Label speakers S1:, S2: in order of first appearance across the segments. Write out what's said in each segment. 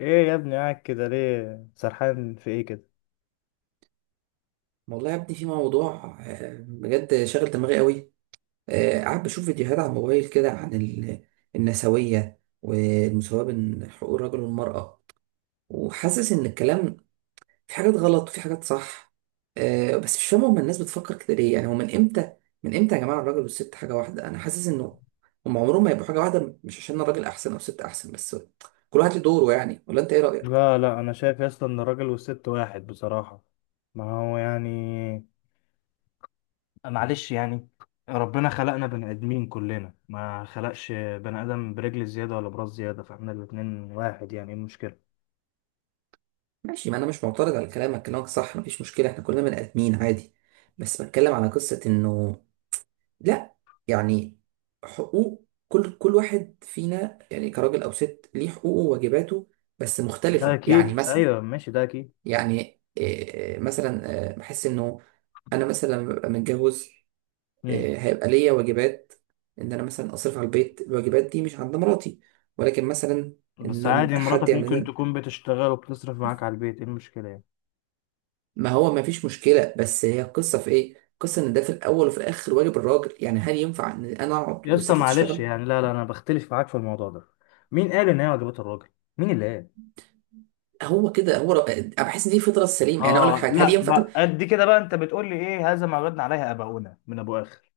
S1: ايه يا ابني؟ قاعد كده ليه؟ سرحان في ايه كده؟
S2: والله يا ابني في موضوع بجد شاغل دماغي قوي. قاعد بشوف فيديوهات على الموبايل كده عن النسوية والمساواة بين حقوق الرجل والمرأة، وحاسس ان الكلام في حاجات غلط وفي حاجات صح. بس مش فاهم هما الناس بتفكر كده ليه، يعني هو من امتى، من امتى يا جماعة الراجل والست حاجة واحدة؟ انا حاسس انه هما عمرهم ما يبقوا حاجة واحدة، مش عشان الراجل احسن او الست احسن، بس كل واحد له دوره يعني. ولا انت ايه رأيك؟
S1: لا لا، انا شايف يا اسطى ان الراجل والست واحد بصراحة. ما هو يعني، معلش يعني، ربنا خلقنا بني ادمين كلنا، ما خلقش بني ادم برجل زيادة ولا براس زيادة، فاحنا الاتنين واحد، يعني ايه المشكلة؟
S2: ماشي، ما انا مش معترض على كلامك، كلامك صح مفيش مشكله، احنا كلنا بني ادمين عادي. بس بتكلم على قصه انه، لا، يعني، حقوق كل واحد فينا يعني كراجل او ست ليه حقوقه وواجباته، بس
S1: ده
S2: مختلفه يعني
S1: اكيد،
S2: مثلا.
S1: ايوه ماشي، ده اكيد.
S2: يعني إيه، إيه، مثلا بحس انه انا مثلا لما ببقى متجوز
S1: امم
S2: هيبقى ليا واجبات، ان انا مثلا اصرف على البيت، الواجبات دي مش عند مراتي، ولكن مثلا
S1: بس
S2: ان
S1: عادي،
S2: حد
S1: مراتك
S2: يعمل
S1: ممكن
S2: لنا.
S1: تكون بتشتغل وبتصرف معاك على البيت، ايه المشكلة يعني؟
S2: ما هو ما فيش مشكلة، بس هي القصة في ايه؟ القصة ان ده في الاول وفي الاخر واجب الراجل، يعني هل ينفع ان انا اقعد
S1: يا اسطى
S2: والست
S1: معلش
S2: تشتغل؟
S1: يعني، لا لا، انا بختلف معاك في الموضوع ده. مين قال ان هي واجبات الراجل؟ مين اللي قال؟
S2: هو كده، هو انا بحس ان دي فطرة السليم، يعني اقول لك
S1: اه،
S2: حاجة، هل
S1: لا
S2: ينفع؟ طب،
S1: بقى، قد كده بقى انت بتقول لي ايه؟ "هذا ما وجدنا عليه اباؤنا" من ابو اخر؟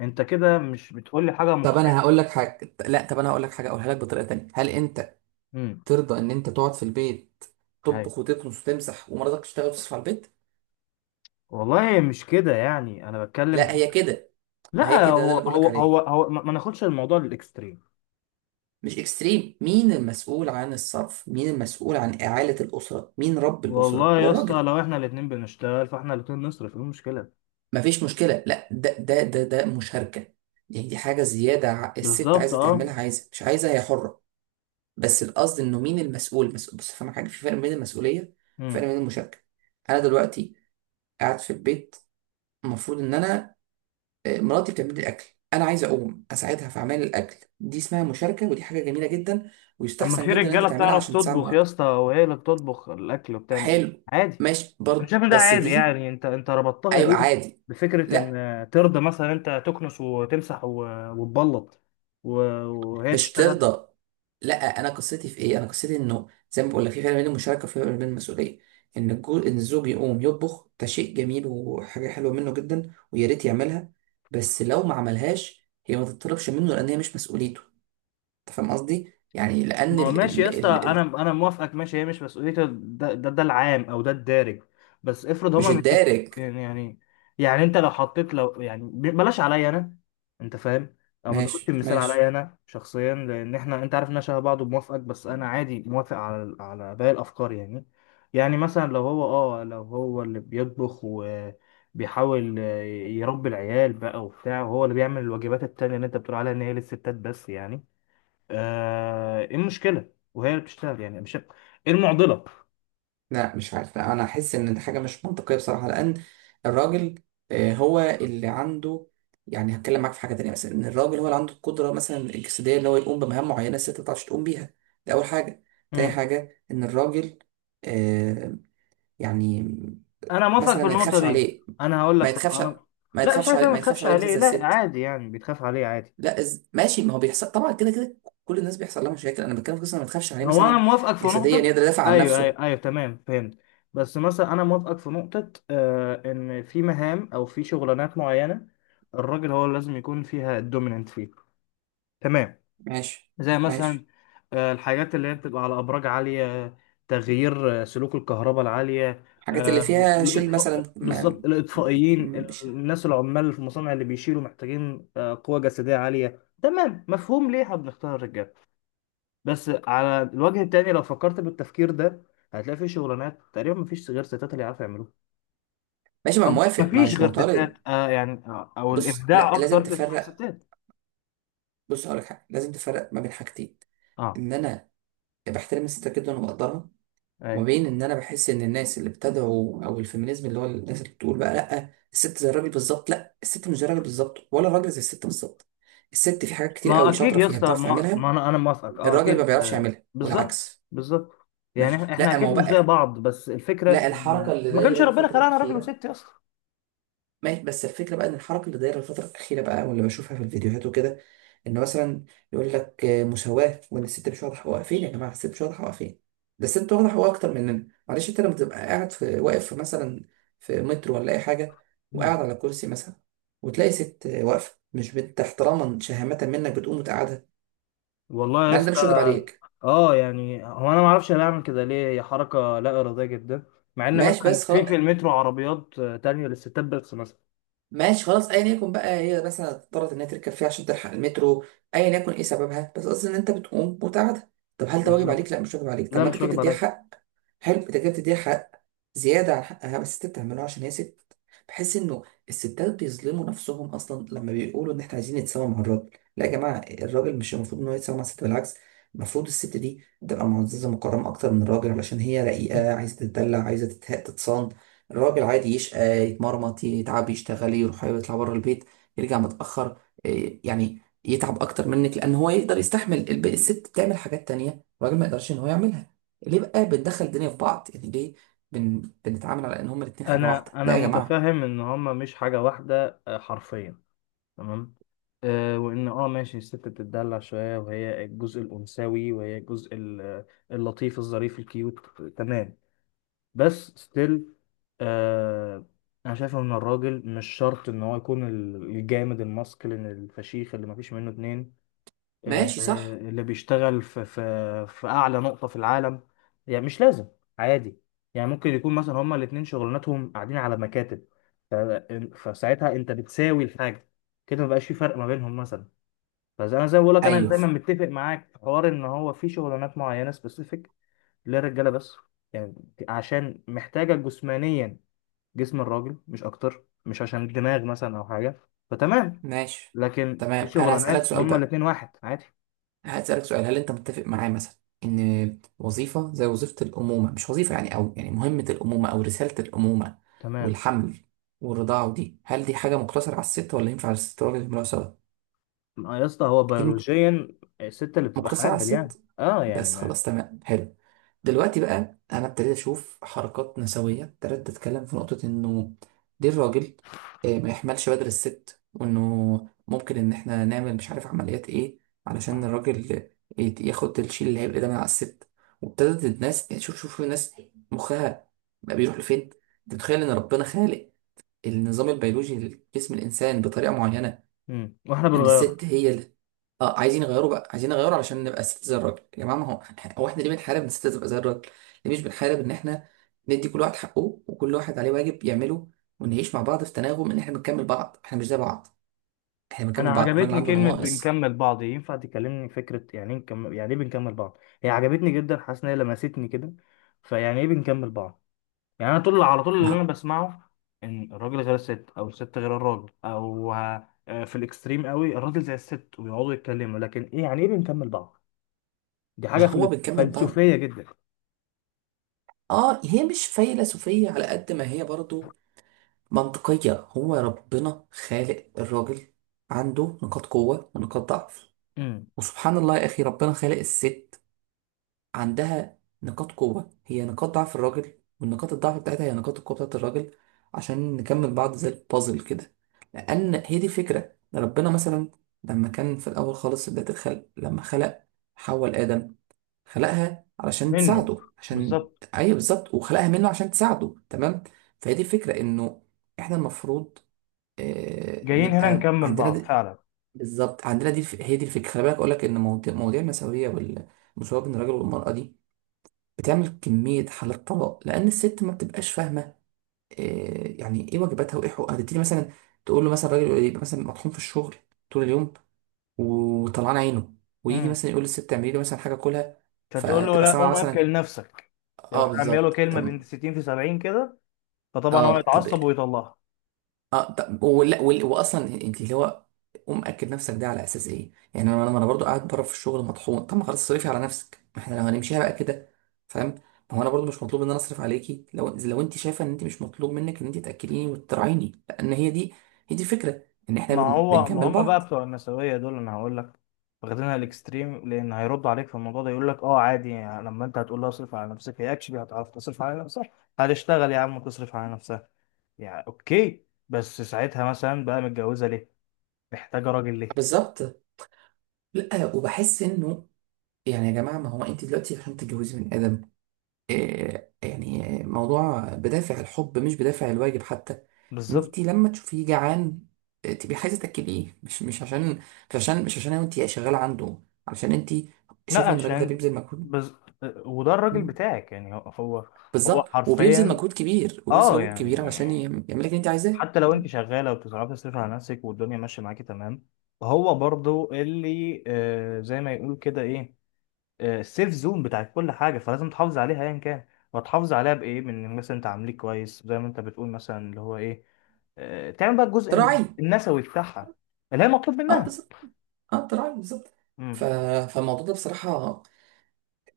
S1: انت كده مش بتقول لي حاجه
S2: طب انا
S1: مقنعه.
S2: هقول لك حاجة، لا طب انا هقول لك حاجة اقولها لك بطريقة تانية، هل انت
S1: امم
S2: ترضى ان انت تقعد في البيت
S1: هاي،
S2: تطبخ وتكنس وتمسح ومراتك تشتغل وتصرف على البيت؟
S1: والله مش كده، يعني انا بتكلم.
S2: لا هي كده، ما هي
S1: لا،
S2: كده ده
S1: هو
S2: اللي بقول
S1: هو
S2: لك
S1: هو,
S2: عليه،
S1: هو ما ناخدش الموضوع للاكستريم.
S2: مش اكستريم. مين المسؤول عن الصرف؟ مين المسؤول عن إعالة الأسرة؟ مين رب الأسرة؟
S1: والله
S2: هو
S1: يا اسطى،
S2: الراجل.
S1: لو احنا الاتنين بنشتغل فاحنا الاتنين نصرف، ايه المشكله؟
S2: مفيش مشكلة، لا ده مشاركة يعني، دي حاجة زيادة، الست
S1: بالظبط،
S2: عايزة
S1: اه.
S2: تعملها، عايزة مش عايزة هي حرة. بس القصد انه مين المسؤول، مسؤول بس، فاهم حاجة، في فرق بين المسؤولية وفرق
S1: امم
S2: بين المشاركة. انا دلوقتي قاعد في البيت، المفروض ان انا مراتي بتعمل لي الاكل، انا عايز اقوم اساعدها في اعمال الاكل، دي اسمها مشاركة ودي حاجة جميلة جدا،
S1: اما
S2: ويستحسن
S1: في
S2: جدا ان انت
S1: رجاله
S2: تعملها
S1: بتعرف
S2: عشان تساعد
S1: تطبخ يا
S2: مراتك.
S1: اسطى، وهي اللي بتطبخ الاكل وبتعمل
S2: حلو.
S1: عادي.
S2: ماشي
S1: انا
S2: برضه
S1: شايف إن ده
S2: بس
S1: عادي،
S2: دي.
S1: يعني انت ربطتها
S2: ايوه
S1: ليه
S2: عادي.
S1: بفكره ان
S2: لا
S1: ترضى مثلا انت تكنس وتمسح وتبلط و- وهي
S2: مش
S1: تشتغل؟
S2: ترضى. لا. انا قصتي في ايه، انا قصتي انه زي ما بقول لك في فرق بين المشاركه وفي فرق بين المسؤوليه، ان ان الزوج يقوم يطبخ ده شيء جميل وحاجه حلوه منه جدا ويا ريت يعملها، بس لو ما عملهاش هي ما تطلبش منه، لان هي مش مسؤوليته. انت فاهم قصدي يعني لان
S1: ما هو ماشي يا اسطى، انا انا موافقك، ماشي، هي مش مسؤوليته، ده العام او ده الدارج، بس افرض
S2: مش
S1: هما متفقين.
S2: الدارج.
S1: يعني يعني يعني انت لو حطيت، بلاش عليا انا، انت فاهم، او ما تاخدش
S2: ماشي
S1: المثال عليا
S2: ماشي.
S1: انا شخصيا، لان احنا انت عارف ان انا شبه بعض وموافقك، بس انا عادي موافق على باقي الافكار يعني. يعني مثلا لو هو، اه لو هو اللي بيطبخ وبيحاول يربي العيال بقى وبتاع، وهو اللي بيعمل الواجبات التانية اللي انت بتقول عليها ان هي للستات بس، يعني ايه المشكله وهي اللي بتشتغل؟ يعني مش ايه المعضله؟
S2: لا مش عارف، لا انا احس ان دي حاجه مش منطقيه بصراحه، لان الراجل هو اللي عنده، يعني هتكلم معاك في حاجه تانية، مثلا ان الراجل هو اللي عنده القدره مثلا الجسديه ان هو يقوم بمهام معينه الست ما بتعرفش تقوم بيها. دي اول حاجه. تاني
S1: امم
S2: حاجه ان الراجل آه، يعني
S1: انا موافق
S2: مثلا
S1: في
S2: ما
S1: النقطه
S2: يتخافش
S1: دي.
S2: عليه،
S1: انا هقول لك،
S2: ما
S1: في
S2: يتخافش
S1: انا، لا مش عايز أقول
S2: ما
S1: ما
S2: يتخافش
S1: تخافش
S2: عليه مثلا
S1: عليه،
S2: زي
S1: لا
S2: الست.
S1: عادي يعني بيتخاف عليه عادي.
S2: لا ماشي، ما هو بيحصل طبعا كده كده، كل الناس بيحصل لها مشاكل، انا بتكلم في قصه إن ما تخافش عليه
S1: هو انا
S2: مثلا
S1: موافقك في
S2: جسديا
S1: نقطه،
S2: يقدر يدافع عن
S1: ايوه ايوه
S2: نفسه.
S1: ايوه، تمام فهمت. بس مثلا انا موافقك في نقطه ان في مهام او في شغلانات معينه الراجل هو اللي لازم يكون فيها الدوميننت فيه، تمام.
S2: ماشي
S1: زي
S2: ماشي.
S1: مثلا، الحاجات اللي هي بتبقى على أبراج عالية، تغيير سلوك الكهرباء العالية،
S2: الحاجات اللي
S1: آه،
S2: فيها شيل
S1: الإطفاء
S2: مثلا ما،
S1: بالظبط، الإطفائيين،
S2: مش.
S1: الناس العمال في المصانع اللي بيشيلوا، محتاجين قوة جسدية عالية. تمام، مفهوم ليه احنا بنختار الرجال. بس على الوجه التاني لو فكرت بالتفكير ده، هتلاقي في شغلانات تقريبا مفيش غير ستات اللي يعرفوا يعملوها،
S2: ماشي، ما
S1: أو مش
S2: موافق، ما
S1: مفيش
S2: مش
S1: غير
S2: معترض.
S1: ستات، أو
S2: بص، لا
S1: الإبداع
S2: لازم
S1: أكتر تسمع
S2: تفرق.
S1: ستات.
S2: بص هقولك حاجه لازم تفرق ما بين حاجتين،
S1: اه،
S2: ان انا بحترم الست جدا وبقدرها، وما
S1: أيوة.
S2: بين ان انا بحس ان الناس اللي بتدعو او الفيمينيزم اللي هو الناس اللي بتقول بقى لا الست زي الراجل بالظبط، لا الست مش زي الراجل بالظبط، ولا الراجل زي الست بالظبط. الست في حاجات كتير
S1: ما
S2: قوي
S1: اكيد
S2: شاطره
S1: يا
S2: فيها
S1: اسطى،
S2: بتعرف
S1: ما
S2: تعملها،
S1: انا موافقك، اه
S2: الراجل ما
S1: اكيد،
S2: بيعرفش يعملها
S1: بالظبط
S2: والعكس.
S1: بالظبط.
S2: ماشي.
S1: يعني احنا
S2: لا ما
S1: اكيد
S2: هو
S1: مش زي
S2: بقى،
S1: بعض، بس الفكره
S2: لا الحركه
S1: ان
S2: اللي
S1: ما كانش
S2: دايره
S1: ربنا
S2: الفتره
S1: خلقنا راجل
S2: الاخيره،
S1: وست يا اسطى.
S2: ماشي بس الفكرة بقى إن الحركة اللي دايرة الفترة الأخيرة بقى واللي بشوفها في الفيديوهات وكده، إن مثلا يقول لك مساواة، وإن الست مش واخدة حقوقها فين؟ يا جماعة الست مش واخدة حقوقها فين؟ ده الست واخدة حقوقها أكتر مننا، معلش. أنت لما تبقى قاعد في، واقف في مثلا في مترو ولا أي حاجة
S1: مم.
S2: وقاعد على كرسي مثلا، وتلاقي ست واقفة مش بنت، احتراما شهامة منك بتقوم وتقعدها،
S1: والله يا
S2: مع إن ده
S1: اسطى،
S2: مش واجب عليك.
S1: اه يعني هو انا ما اعرفش انا بعمل كده ليه، هي حركه لا اراديه جدا، مع ان
S2: ماشي
S1: مثلا
S2: بس
S1: في
S2: خلاص،
S1: في المترو عربيات تانية للستات بس مثلا.
S2: ماشي خلاص ايا يكن بقى، هي مثلا اضطرت انها تركب فيها عشان تلحق المترو، ايا يكن ايه سببها، بس قصدي ان انت بتقوم وتقعدها. طب هل ده واجب عليك؟
S1: بالظبط،
S2: لا مش واجب عليك، طب
S1: لا
S2: ما انت
S1: مش
S2: كده
S1: واجب
S2: بتديها
S1: عليا.
S2: حق. حلو، انت كده بتديها حق زياده عن حقها، بس انت بتعمله عشان هي ست. بحس انه الستات بيظلموا نفسهم اصلا لما بيقولوا ان احنا عايزين نتساوى مع الراجل. لا يا جماعه، الراجل مش المفروض ان هو يتساوى مع الست، بالعكس المفروض الست دي تبقى معززه مكرمه اكتر من الراجل، علشان هي رقيقه عايزه تتدلع عايزه تتصان. الراجل عادي يشقى يتمرمط يتعب يشتغل يروح يطلع بره البيت يرجع متأخر يعني يتعب أكتر منك، لأن هو يقدر يستحمل، الست بتعمل حاجات تانية الراجل ما يقدرش إن هو يعملها. ليه بقى بندخل الدنيا في بعض؟ يعني ليه بنتعامل على إن هما الاتنين حاجة
S1: انا
S2: واحدة؟
S1: انا
S2: لا يا جماعة.
S1: متفهم ان هما مش حاجه واحده حرفيا، تمام. آه وان اه ماشي، الست بتتدلع شويه وهي الجزء الانثوي، وهي الجزء اللطيف الظريف الكيوت، تمام، بس ستيل، آه انا شايف ان الراجل مش شرط ان هو يكون الجامد الماسكلين الفشيخ اللي مفيش منه اتنين،
S2: ماشي صح.
S1: اللي بيشتغل في في اعلى نقطة في العالم، يعني مش لازم، عادي. يعني ممكن يكون مثلا هما الاتنين شغلانتهم قاعدين على مكاتب، ف- فساعتها انت بتساوي الحاجة، كده مبقاش في فرق ما بينهم مثلا. فزي انا زي ما بقول لك، انا
S2: أيوه.
S1: دايما متفق معاك في حوار ان هو في شغلانات معينة سبيسيفيك للرجالة بس، يعني عشان محتاجة جسمانيا، جسم الراجل مش اكتر، مش عشان الدماغ مثلا او حاجة. فتمام،
S2: ماشي
S1: لكن في
S2: تمام. أنا هسألك
S1: شغلانات
S2: سؤال
S1: هما
S2: بقى،
S1: الاتنين واحد عادي.
S2: هسألك سؤال، هل أنت متفق معايا مثلا إن وظيفة زي وظيفة الأمومة، مش وظيفة يعني، أو يعني مهمة الأمومة أو رسالة الأمومة
S1: تمام،
S2: والحمل والرضاعة ودي، هل دي حاجة مقتصرة على الست ولا ينفع الست والراجل يعملوها سوا؟
S1: ما يا اسطى هو
S2: أكيد
S1: بيولوجيا الست اللي بتبقى
S2: مقتصر على
S1: حامل، يعني
S2: الست
S1: اه يعني
S2: بس.
S1: ما،
S2: خلاص تمام حلو. دلوقتي بقى انا ابتديت اشوف حركات نسويه، ابتديت اتكلم في نقطه انه دي الراجل ما يحملش بدل الست، وانه ممكن ان احنا نعمل مش عارف عمليات ايه علشان
S1: آه.
S2: الراجل ياخد الشيل اللي هيبقى ده من على الست. وابتدت الناس يعني، شوف شوف الناس مخها بقى بيروح لفين. انت متخيل ان ربنا خالق النظام البيولوجي لجسم الانسان بطريقه معينه
S1: واحنا
S2: ان
S1: بنغير.
S2: الست هي، اه عايزين يغيروا بقى، عايزين يغيروا علشان نبقى ست زي الراجل. يا جماعه ما هو، هو احنا ليه بنحارب ان الست تبقى زي الراجل؟ ليه مش بنحارب ان احنا ندي كل واحد حقه وكل واحد عليه واجب يعمله، ونعيش مع بعض في تناغم، ان احنا بنكمل بعض، احنا مش زي بعض، احنا
S1: انا
S2: بنكمل بعض، الراجل
S1: عجبتني
S2: عنده
S1: كلمة
S2: نواقص.
S1: بنكمل بعض، ينفع تكلمني فكرة يعني ايه نكمل، يعني ايه بنكمل بعض؟ هي عجبتني جدا، حاسس ان هي لمستني كده، فيعني ايه بنكمل بعض؟ يعني انا طول على طول اللي انا
S2: ما
S1: بسمعه ان الراجل غير الست، او الست غير الراجل، او في الاكستريم قوي الراجل زي الست ويقعدوا يتكلموا، لكن ايه يعني ايه بنكمل بعض؟ دي
S2: ما
S1: حاجة
S2: هو بنكمل بعض.
S1: فلسفية جدا.
S2: اه هي مش فيلسوفيه على قد ما هي برضو منطقيه، هو ربنا خالق الراجل عنده نقاط قوه ونقاط ضعف،
S1: مم.
S2: وسبحان الله يا اخي ربنا خالق الست عندها نقاط قوة هي نقاط ضعف الراجل، والنقاط الضعف بتاعتها هي نقاط القوة بتاعت الراجل، عشان نكمل بعض زي البازل كده. لأن هي دي الفكرة، ربنا مثلا لما كان في الأول خالص بداية الخلق لما خلق حواء آدم، خلقها علشان
S1: منه،
S2: تساعده عشان،
S1: بالظبط،
S2: أيوه بالظبط، وخلقها منه عشان تساعده تمام. فهي دي الفكرة إنه إحنا المفروض
S1: جايين هنا
S2: نبقى
S1: نكمل
S2: عندنا
S1: بعض
S2: دي.
S1: فعلا.
S2: بالظبط، عندنا دي هي دي الفكرة. خلي بالك أقول لك إن مواضيع المساوية المساواة بين الراجل والمرأة دي بتعمل كمية حالات طلاق، لأن الست ما بتبقاش فاهمة إيه يعني، إيه واجباتها وإيه حقوقها، تبتدي مثلا تقول له مثلا، الراجل يبقى مثلا مطحون في الشغل طول اليوم وطلعان عينه، ويجي
S1: امم
S2: مثلا يقول للست اعملي لي مثلا حاجة كلها،
S1: مش هتقول له
S2: فتبقى
S1: لا
S2: سامعة
S1: قوم اكل
S2: مثلا.
S1: نفسك؟
S2: آه
S1: يروح رامي له
S2: بالظبط
S1: كلمه
S2: طب.
S1: بنت 60 في 70 كده، فطبعا هو
S2: آه طب.
S1: يتعصب ويطلعها.
S2: اه طب، ولا واصلا انت اللي هو ومأكد نفسك، ده على اساس ايه؟ يعني انا انا أنا برضو قاعد بره في الشغل مطحون، طب ما خلاص صرفي على نفسك، ما احنا لو هنمشيها بقى كده، فاهم؟ ما هو انا برضو مش مطلوب ان انا اصرف عليكي، لو انت شايفه ان انت مش مطلوب منك ان انت تاكليني وتراعيني، لان هي دي، هي دي الفكره ان احنا
S1: ما هو ما
S2: بنكمل
S1: هم
S2: بعض.
S1: بقى بتوع النسويه دول، انا هقول لك، واخدينها الاكستريم، لان هيرد عليك في الموضوع ده يقول لك اه عادي يعني، لما انت هتقول لها اصرف على نفسك هي اكشلي هتعرف تصرف على نفسها، هتشتغل يا عم وتصرف على نفسها. يعني اوكي، بس ساعتها مثلا بقى متجوزه ليه؟ محتاجه راجل ليه؟
S2: بالظبط. لا وبحس انه، يعني يا جماعه ما هو انت دلوقتي عشان تتجوزي من ادم يعني موضوع بدافع الحب مش بدافع الواجب حتى.
S1: بالظبط.
S2: انت لما تشوفيه جعان تبقي عايزه تاكليه، مش عشان انت شغاله عنده، عشان انت
S1: لا
S2: شايفه ان الراجل ده
S1: عشان،
S2: بيبذل مجهود.
S1: بز... وده الراجل
S2: مم.
S1: بتاعك، يعني هو هو
S2: بالظبط وبيبذل
S1: حرفيا.
S2: مجهود كبير، وبيبذل
S1: اه
S2: مجهود كبير
S1: يعني
S2: عشان يعمل لك اللي انت عايزاه.
S1: حتى لو انت شغاله وبتصرفي تصرف على نفسك والدنيا ماشيه معاكي، تمام، هو برضو اللي زي ما يقول كده ايه، آه السيف زون بتاعت كل حاجه، فلازم تحافظ عليها ايا كان، وتحافظ عليها بايه؟ من مثلا انت عامليه كويس زي ما انت بتقول مثلا، اللي هو ايه، آه تعمل بقى الجزء
S2: تراعي.
S1: النسوي بتاعها اللي هي مطلوب
S2: اه
S1: منها.
S2: بالظبط، اه تراعي بالظبط. ف...
S1: مم.
S2: فالموضوع ده بصراحه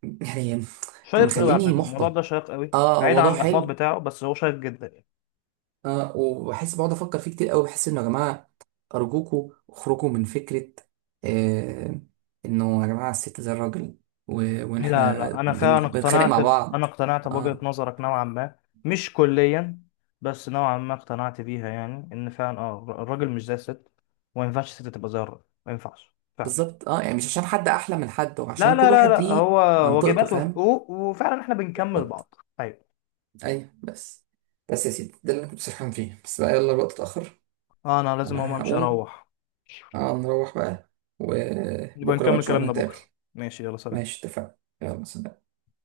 S2: يعني
S1: شيق قوي على
S2: مخليني
S1: فكره، الموضوع ده
S2: محبط.
S1: شيق قوي
S2: اه هو
S1: بعيد عن
S2: موضوع
S1: الاحباط
S2: حلو،
S1: بتاعه، بس هو شيق جدا.
S2: اه وبحس بقعد افكر فيه كتير قوي، بحس انه يا جماعه ارجوكوا اخرجوا من فكره آه انه يا جماعه الست زي الراجل و- وان
S1: لا
S2: احنا
S1: لا، انا فعلا
S2: بنتخانق
S1: اقتنعت
S2: مع
S1: انا
S2: بعض.
S1: اقتنعت بوجهة
S2: اه
S1: نظرك نوعا ما، مش كليا، بس نوعا ما اقتنعت بيها، يعني ان فعلا الراجل مش زي الست، وما ينفعش الست تبقى زي الراجل، ما ينفعش فعلا.
S2: بالظبط. اه يعني مش عشان حد احلى من حد،
S1: لا
S2: وعشان
S1: لا
S2: كل
S1: لا
S2: واحد
S1: لا،
S2: ليه
S1: هو
S2: منطقته،
S1: واجبات
S2: فاهم؟
S1: وحقوق، وفعلا احنا بنكمل
S2: بالظبط.
S1: بعض. ايوه،
S2: ايوه. بس يا سيدي ده اللي انا كنت سرحان فيه، بس بقى يلا الوقت اتاخر.
S1: انا لازم اقوم
S2: انا
S1: امشي
S2: هقوم.
S1: اروح.
S2: اه نروح بقى،
S1: نبقى
S2: وبكره بقى ان
S1: نكمل
S2: شاء الله
S1: كلامنا
S2: نتقابل.
S1: بكره، ماشي يلا سلام.
S2: ماشي اتفقنا، يلا سلام.